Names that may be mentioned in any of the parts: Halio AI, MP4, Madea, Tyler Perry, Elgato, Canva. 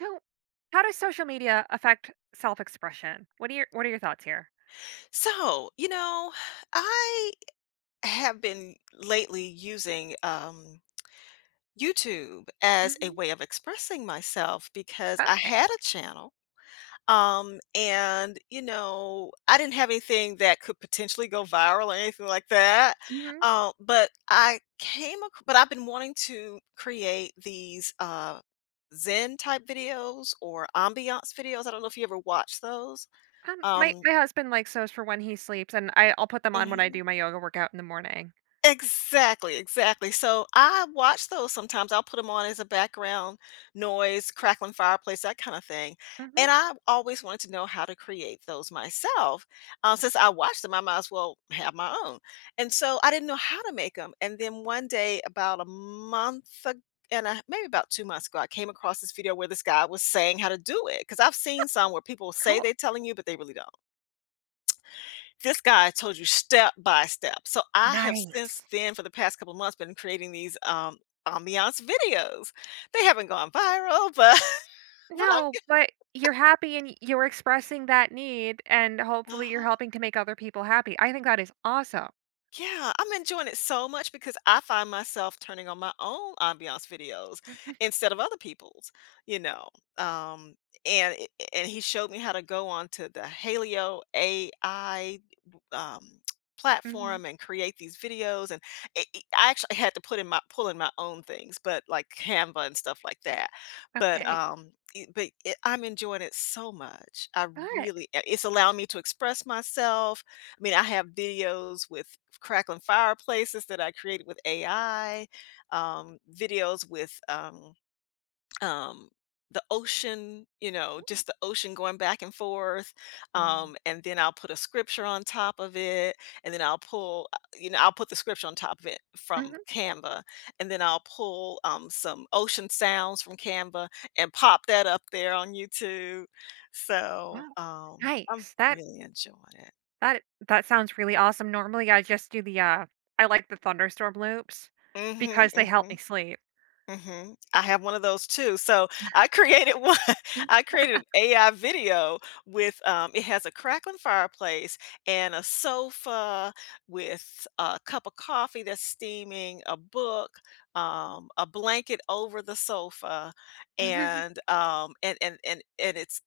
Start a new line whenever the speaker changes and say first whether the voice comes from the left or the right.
right: So, how does social media affect self-expression? What are your thoughts here?
left: So, you know, I have been lately using YouTube as a
right: Mhm.
left: way of expressing myself because I
right: Okay.
left: had a channel. I didn't have anything that could potentially go viral or anything like that.
right: Mhm.
left: But I've been wanting to create these Zen type videos or ambiance videos. I don't know if you ever watch those.
right: My
left: Um,
right: my husband likes those for when he sleeps, and I'll put them on when I
left: mhm.
right: do my yoga workout in the morning.
left: Exactly, exactly. So I watch those sometimes. I'll put them on as a background noise, crackling fireplace, that kind of thing.
right: Mhm.
left: And I always wanted to know how to create those myself. Since I watched them, I might as well have my own. And so I didn't know how to make them. And then one day, about a month ago, maybe about 2 months ago, I came across this video where this guy was saying how to do it. Because I've seen some where people say
right: Cool.
left: they're telling you, but they really don't. This guy told you step by step. So I have
right: Nice.
left: since then, for the past couple of months, been creating these ambiance videos. They haven't gone viral, but but I'm
right: No, but you're happy and you're expressing that need, and hopefully you're
left: uh-huh.
right: helping to make other people happy. I think that is awesome.
left: Yeah, I'm enjoying it so much because I find myself turning on my own ambiance videos instead of other people's, you know. Um, and he showed me how to go on to the Halio AI um,
right: Mhm.
left: platform and create these videos and I actually had to put in my pull in my own things but like Canva and stuff like that but
right: Okay.
left: I'm enjoying it so much. I
right: Good.
left: really it's allowed me to express myself. I mean, I have videos with crackling fireplaces that I created with AI, videos with um the ocean, just the ocean going back and forth.
right: Mm.
left: And then I'll put a scripture on top of it, and then I'll pull I'll put the scripture on top of it from
right: Mhm.
left: Canva, and then I'll pull some ocean sounds from Canva and pop that up there on YouTube. So
right: Wow.
left: I'm
right: Nice.
left: really enjoying it.
right: That that sounds really awesome. Normally, I just do the, I like the thunderstorm loops
left: Mhm,
right: because they help
left: mhm.
right: me sleep.
left: Mhm. I have one of those too. So I created one. I created an AI video with it has a crackling fireplace and a sofa with a cup of coffee that's steaming, a book, a blanket over the sofa, and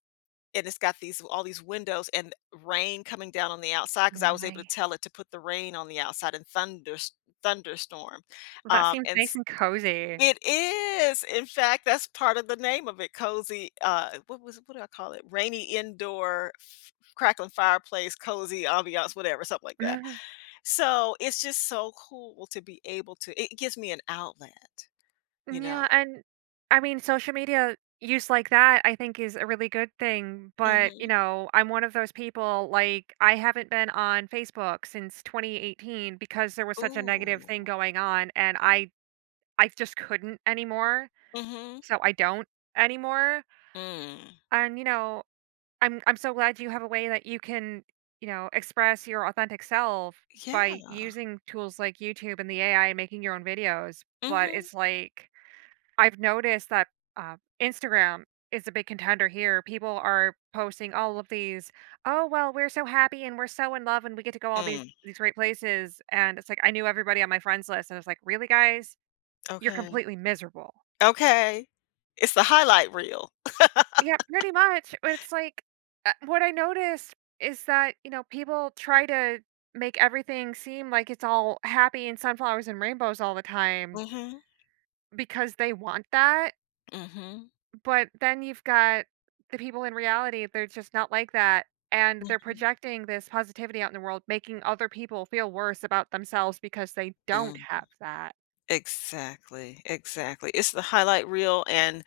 left: and it's got these all these windows and rain coming down on the outside because I was able to tell
right: Nice.
left: it to put the rain on the outside and thunderstorm.
right: Well, that seems
left: And
right: nice and cozy.
left: It is. In fact, that's part of the name of it, cozy, what do I call it? Rainy indoor f crackling fireplace, cozy ambiance, whatever, something like that.
right: Mhm.
left: So, it's just so cool to be able to it gives me an outlet, you
right: Yeah,
left: know?
right: and I mean, social media use like that, I think is a really good thing, but, you
left: Mhm.
right: know, I'm one of those people, like, I haven't been on Facebook since 2018 because there was such a negative
left: Ooh.
right: thing going on, and I just couldn't anymore,
left: Mhm.
right: so I don't anymore,
left: Mm.
right: and, you know, I'm so glad you have a way that you can, you know, express your authentic self by
left: Yeah.
right: using tools like YouTube and the AI and making your own videos. But
left: Mhm.
right: it's like I've noticed that Instagram is a big contender here. People are posting all of these, oh well, we're so happy and we're so in love and we get to go all these
left: Mm.
right: great places. And it's like I knew everybody on my friends list, and it's like, really, guys, you're
left: Okay.
right: completely miserable.
left: Okay. It's the highlight reel.
right: Yeah, pretty much. It's like what I noticed is that, you know, people try to make everything seem like it's all happy and sunflowers and rainbows all the time
left: Mhm.
right: because they want that.
left: Mhm.
right: But then you've got the people in reality, they're just not like that. And they're
left: Mhm.
right: projecting this positivity out in the world, making other people feel worse about themselves because they don't
left: Mm.
right: have that.
left: Exactly, exactly. It's the highlight reel. And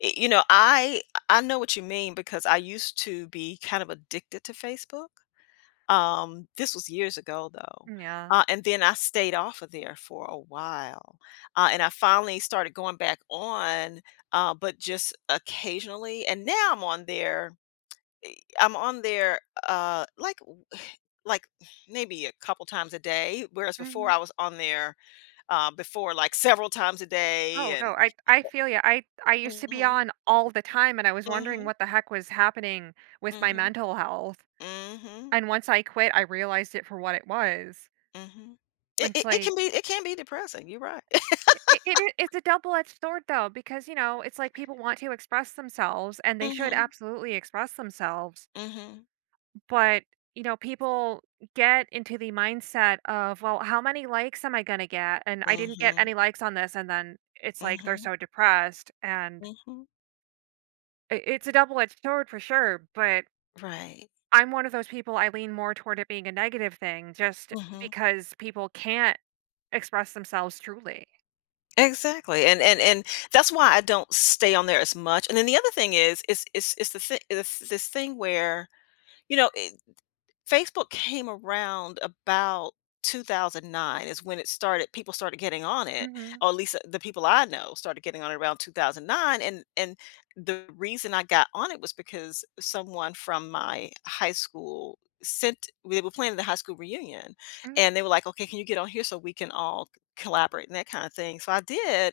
left: it, you know, I know what you mean because I used to be kind of addicted to Facebook. This was years ago though.
right: Yeah.
left: And then I stayed off of there for a while. And I finally started going back on, but just occasionally, and now I'm on there. I'm on there like like maybe a couple times a day, whereas before I was on there like several times a day,
right: Oh,
left: and
right: no, I feel you. I used to be
left: mhm,
right: on all the time, and I was wondering
left: mhm,
right: what the heck was happening with my
left: mhm,
right: mental health,
left: mhm,
right: and once I quit, I realized it for what it was.
left: mhm. It
right: It's
left: it it
right: like
left: can be, it can be depressing, you're right.
right: it's a double-edged sword, though, because, you know, it's like people want to express themselves, and they should
left: Mhm,
right: absolutely express themselves,
left: mhm,
right: but, you know, people get into the mindset of, "Well, how many likes am I gonna get? And I didn't get
left: mhm,
right: any likes on this," and then it's like they're
left: mhm,
right: so depressed, and
left: mhm.
right: I it's a double-edged sword for sure, but
left: Right.
right: I'm one of those people, I lean more toward it being a negative thing just
left: Mhm.
right: because people can't express themselves truly.
left: Exactly, and that's why I don't stay on there as much. And then the other thing is, it's this thing where, you know, Facebook came around about 2009 is when it started, people started getting on it,
right: Mhm,
left: or at least the people I know started getting on it around 2009. And the reason I got on it was because someone from my high school sent they were planning the high school reunion,
right: mhm.
left: and they were like, okay, can you get on here so we can all collaborate and that kind of thing, so I did.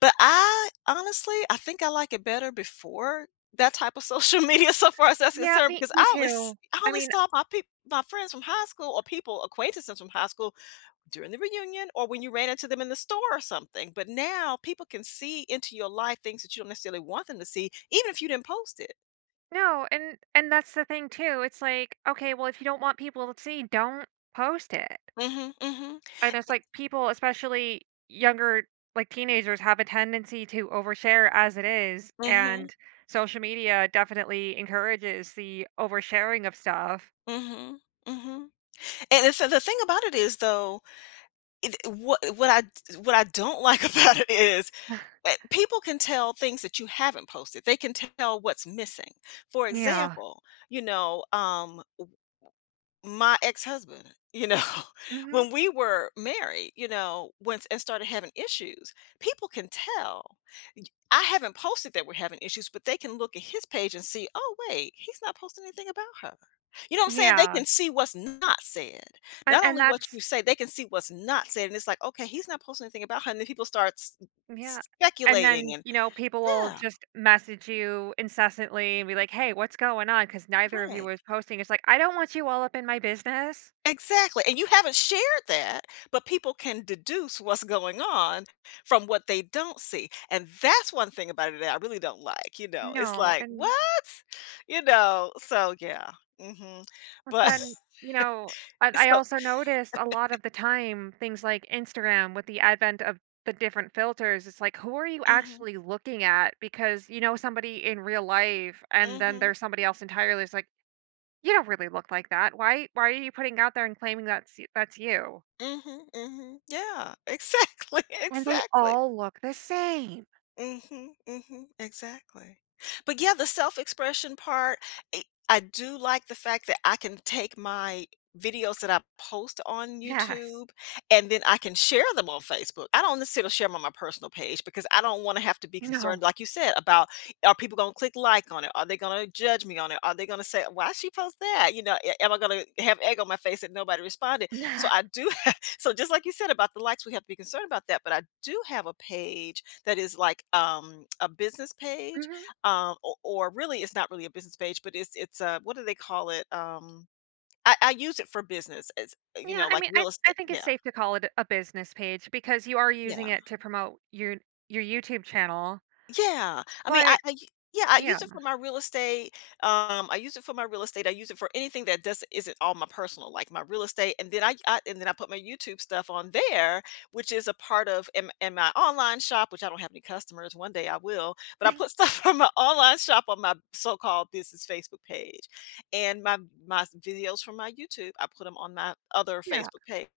left: But I honestly, I think I like it better before that type of social media, so far as that's
right: Yeah,
left: concerned,
right: me
left: because
right: me too.
left: I
right: I
left: only
right: mean
left: saw my peop my friends from high school, or people, acquaintances from high school during the reunion or when you ran into them in the store or something. But now people can see into your life things that you don't necessarily want them to see, even if you didn't post it.
right: no, and that's the thing too, it's like, okay, well, if you don't want people to see, don't post it,
left: Mm mhm,
right: and it's like people, especially younger, like, teenagers have a tendency to overshare as it is,
left: mm mhm,
right: and social media definitely encourages the oversharing of stuff.
left: mm mhm, mm mhm, mm mhm, and it's so the thing about it is, though, it what I don't like about it is people can tell things that you haven't posted. They can tell what's missing. For
right: Yeah.
left: example, you know, um, my ex-husband, you know,
right: Mhm.
left: when we were married, you know, once and started having issues, people can tell. Y- I haven't posted that we're having issues, but they can look at his page and see, oh wait, he's not posting anything about her. You know what I'm saying? They
right: Yeah.
left: can see what's not said. Not
right: And
left: only what
right: that's
left: you say, they can see what's not said. And it's like, okay, he's not posting anything about her. And then people start
right: Yeah. And
left: speculating,
right: then,
left: and
right: you know, people will
left: yeah,
right: just message you incessantly and be like, "Hey, what's going on?" Because neither of you
left: right.
right: was posting. It's like, "I don't want you all up in my business."
left: Exactly, and you haven't shared that, but people can deduce what's going on from what they don't see, and that's one thing about it that I really don't like, you know. It's
right: No.
left: like, "What?"
right: And
left: You know? So, yeah. Mhm.
right: but
left: But
right: then, you know, I
left: so
right: also noticed a lot of the time things like Instagram with the advent of the different filters, it's like, who are you
left: mhm,
right: actually looking at? Because you know somebody in real life and then
left: mhm,
right: there's somebody else entirely. It's like, you don't really look like that. Why are you putting out there and claiming that's y that's you?
left: mhm, mhm. Yeah, exactly,
right: And they
left: exactly.
right: all look the same.
left: Mhm, mhm, exactly. But yeah, the self-expression part, I do like the fact that I can take my videos that I post on
right: Yes.
left: YouTube, and then I can share them on Facebook. I don't necessarily share them on my personal page because I don't wanna have to be
right: No.
left: concerned, like you said, about, are people gonna click like on it? Are they gonna judge me on it? Are they gonna say, "Why she post that?" You know, a am I gonna have egg on my face that nobody responded? So
right: Nah.
left: I do, so just like you said about the likes, we have to be concerned about that. But I do have a page that is like a business page,
right: Mhm.
left: or really, it's not really a business page, but it's a what do they call it? I use it for business. It's, you
right: Yeah,
left: know,
right: I
left: like
right: mean, I
left: real
right: I
left: estate.
right: think it's
left: Yeah,
right: safe to call it a business page because you are using
left: yeah.
right: it to promote your YouTube channel,
left: Yeah. I mean,
right: but,
left: yeah, I
right: you know,
left: use it for my real estate. I use it for my real estate. I use it for anything that doesn't isn't all my personal, like my real estate. And then I put my YouTube stuff on there, which is a part of, and my online shop, which I don't have any customers. One day I will, but I put stuff from my online shop on my so-called business Facebook page, and my videos from my YouTube, I put them on my other
right: yeah,
left: Facebook page.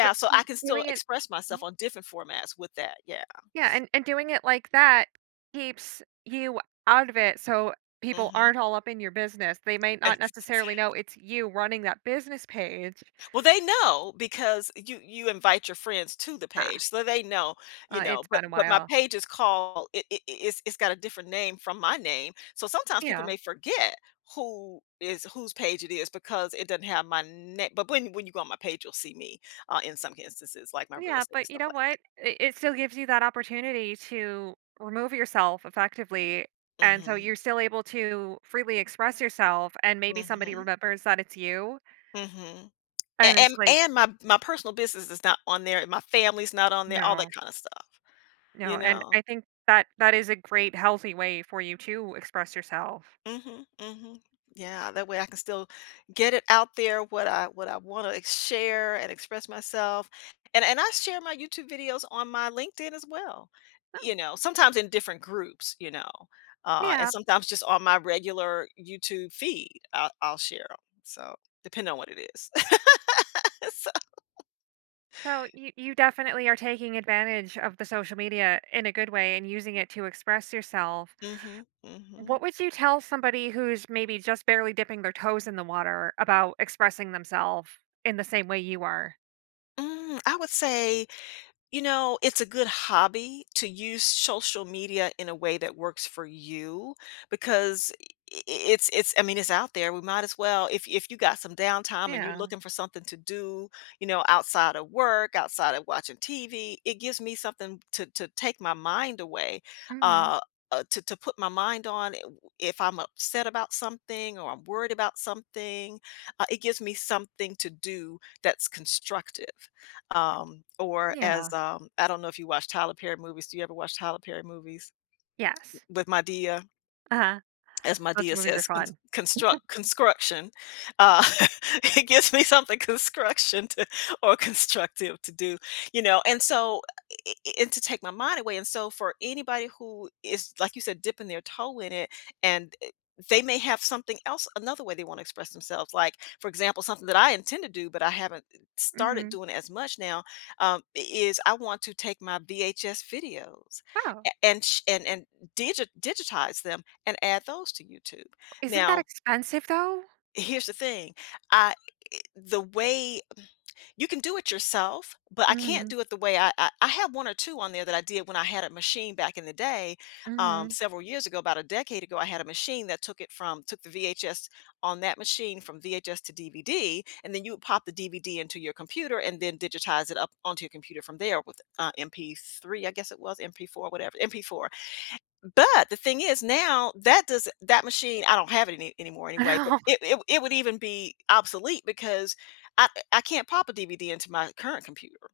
right: but
left: so
right: see,
left: I can still
right: doing it
left: express myself
right: oh
left: on different formats with that. Yeah.
right: yeah, and doing it like that keeps you out of it so people
left: Mm-hmm.
right: aren't all up in your business. They may not necessarily know it's you running that business page.
left: Well, they know because you invite your friends to the page, so they know, you know.
right: It's been a
left: But my
right: while.
left: page is called it's got a different name from my name, so sometimes people
right: Yeah.
left: may forget who is whose page it is because it doesn't have my name. But when you go on my page, you'll see me in some instances, like my real
right: Yeah,
left: estate and
right: but you
left: stuff
right: know
left: like
right: what? It still gives you that opportunity to remove yourself effectively.
left: that.
right: And so
left: Mm-hmm.
right: you're still able to freely express yourself, and maybe somebody
left: Mm-hmm.
right: remembers that it's you.
left: Mm-hmm. And,
right: And it's
left: and
right: like,
left: and my personal business is not on there. My family's not on there. All
right: no,
left: that kind of stuff. You
right: no. And
left: know.
right: I think that that is a great, healthy way for you to express yourself.
left: Mhm, mhm. Yeah, that way I can still get it out there what I wanna share and express myself. And I share my YouTube videos on my LinkedIn as well,
right: Oh,
left: you know, sometimes in different groups, you know, and
right: yeah.
left: sometimes just on my regular YouTube feed, I'll share 'em, so depending on what it is. So
right: So you definitely are taking advantage of the social media in a good way and using it to express yourself.
left: mhm,
right: What
left: mhm.
right: would you tell somebody who's maybe just barely dipping their toes in the water about expressing themselves in the same way you are?
left: Mm, I would say, you know, it's a good hobby to use social media in a way that works for you because it's, I mean, it's out there. We might as well, if you got some downtime and you're
right: Yeah.
left: looking for something to do, you know, outside of work, outside of watching TV, it gives me something to take my mind away.
right: Mhm.
left: Uh to, put my mind on it. If I'm upset about something or I'm worried about something, it gives me something to do that's constructive.
right: Yeah.
left: I don't know if you watch Tyler Perry movies. Do you ever watch Tyler Perry movies?
right: Yes.
left: With Madea,
right: Uh-huh.
left: as my
right: Those
left: dear
right: movies are
left: says,
right: fun.
left: construction." Uh, it gives me something construction to or constructive to do, you know, and so, I and to take my mind away, and so for anybody who is, like you said, dipping their toe in it, and, eh, they may have something else, another way they wanna express themselves, like, for example, something that I intend to do, but I haven't started
right: Mhm.
left: doing as much now, um, is I want to take my VHS videos
right: Oh,
left: a and sh and digitize them and add those to YouTube.
right: isn't that
left: Now,
right: expensive though?
left: here's the thing. I the way you can do it yourself, but I can't
right: Mhm.
left: do it the way I have one or two on there that I did when I had a machine back in the day,
right: Mhm.
left: several years ago, about a decade ago. I had a machine that took it from took the VHS on that machine from VHS to DVD, and then you would pop the DVD into your computer and then digitize it up onto your computer from there with MP3, I guess it was MP4, whatever MP4, but the thing is now that machine, I don't have it anymore
right: I
left: anyway, but
right: know.
left: it would even be obsolete because I can't pop a DVD into my current computer,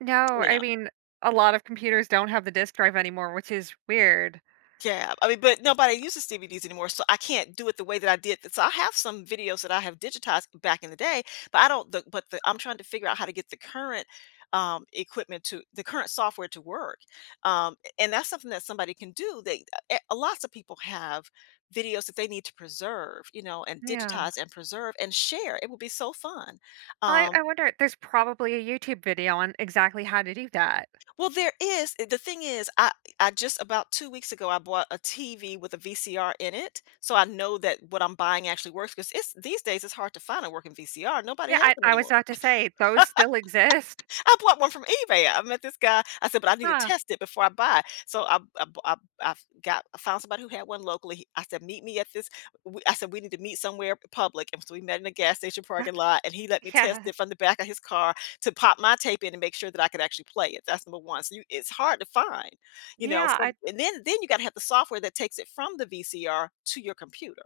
right: No,
left: you
right: I
left: know?
right: mean, a lot of computers don't have the disk drive anymore, which is weird.
left: Yeah, I mean, but nobody uses DVDs anymore, so I can't do it the way that I did. So I have some videos that I have digitized back in the day, but I don't. I'm trying to figure out how to get the current equipment, to the current software to work, um, and that's something that somebody can do. They lots of people have videos that they need to preserve, you know, and
right: Yeah.
left: digitize and preserve and share. It would be so fun.
right: I
left: Um,
right: wonder there's probably a YouTube video on exactly how to do that.
left: Well, the thing is, I just about 2 weeks ago, I bought a TV with a VCR in it, so I know that what I'm buying actually works, because it's these days, it's hard to find a working VCR, nobody
right: Yeah,
left: has
right: I
left: them
right: I was
left: anymore.
right: about to say those still exist.
left: I bought one from eBay. I met this guy. I said, "But I need to
right: Huh.
left: test it before I buy it." I got, I found somebody who had one locally. I said, meet me at I said we need to meet somewhere public, and so we met in a gas station parking lot. And he let me test
right: Yeah.
left: it from the back of his car to pop my tape in and make sure that I could actually play it. That's number one. So you, it's hard to find, you know.
right: Yeah, I
left: So and then you got to have the software that takes it from the VCR to your computer.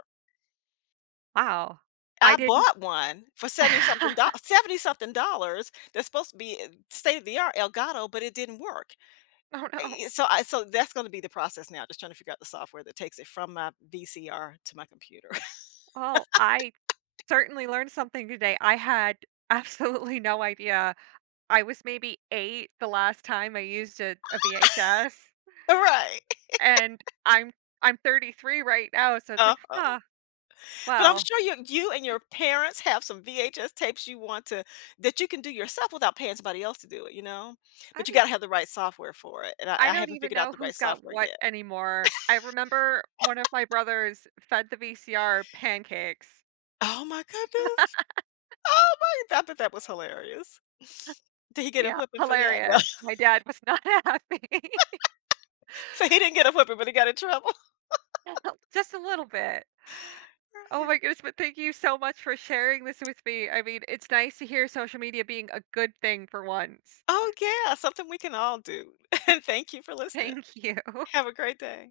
right: wow. I
left: I
right: didn't
left: bought one for 70 something dollars. 70 something dollars that's supposed to be, state of the art Elgato, but it didn't work.
right: oh no.
left: So that's gonna be the process now, just trying to figure out the software that takes it from my VCR to my computer.
right: Well, I certainly learned something today. I had absolutely no idea. I was maybe 8 the last time I used a VHS
left: Right.
right: and I'm 33 right now, so it's like,
left: Uh-huh.
right: huh,
left: But I'm
right: well,
left: sure you and your parents have some VHS tapes you want to that you can do yourself without paying somebody else to do it, you know?
right: I
left: But you
right: mean,
left: gotta have the right software for it, and
right: I
left: I
right: don't
left: haven't
right: even
left: figured out
right: know
left: the right
right: who's got
left: software
right: what
left: yet.
right: anymore. I remember one of my brothers fed the VCR pancakes.
left: Oh my goodness. Oh my, I bet that was hilarious. Did he get a
right: Yeah,
left: whipping for that? No.
right: hilarious. My dad was not happy.
left: He didn't get a whipping, but he got in trouble.
right: Just a little bit. Oh my
left: Right.
right: goodness, but thank you so much for sharing this with me. I mean, it's nice to hear social media being a good thing for once.
left: Oh, yeah, something we can all do. And thank you for listening.
right: Thank you.
left: Have a great day.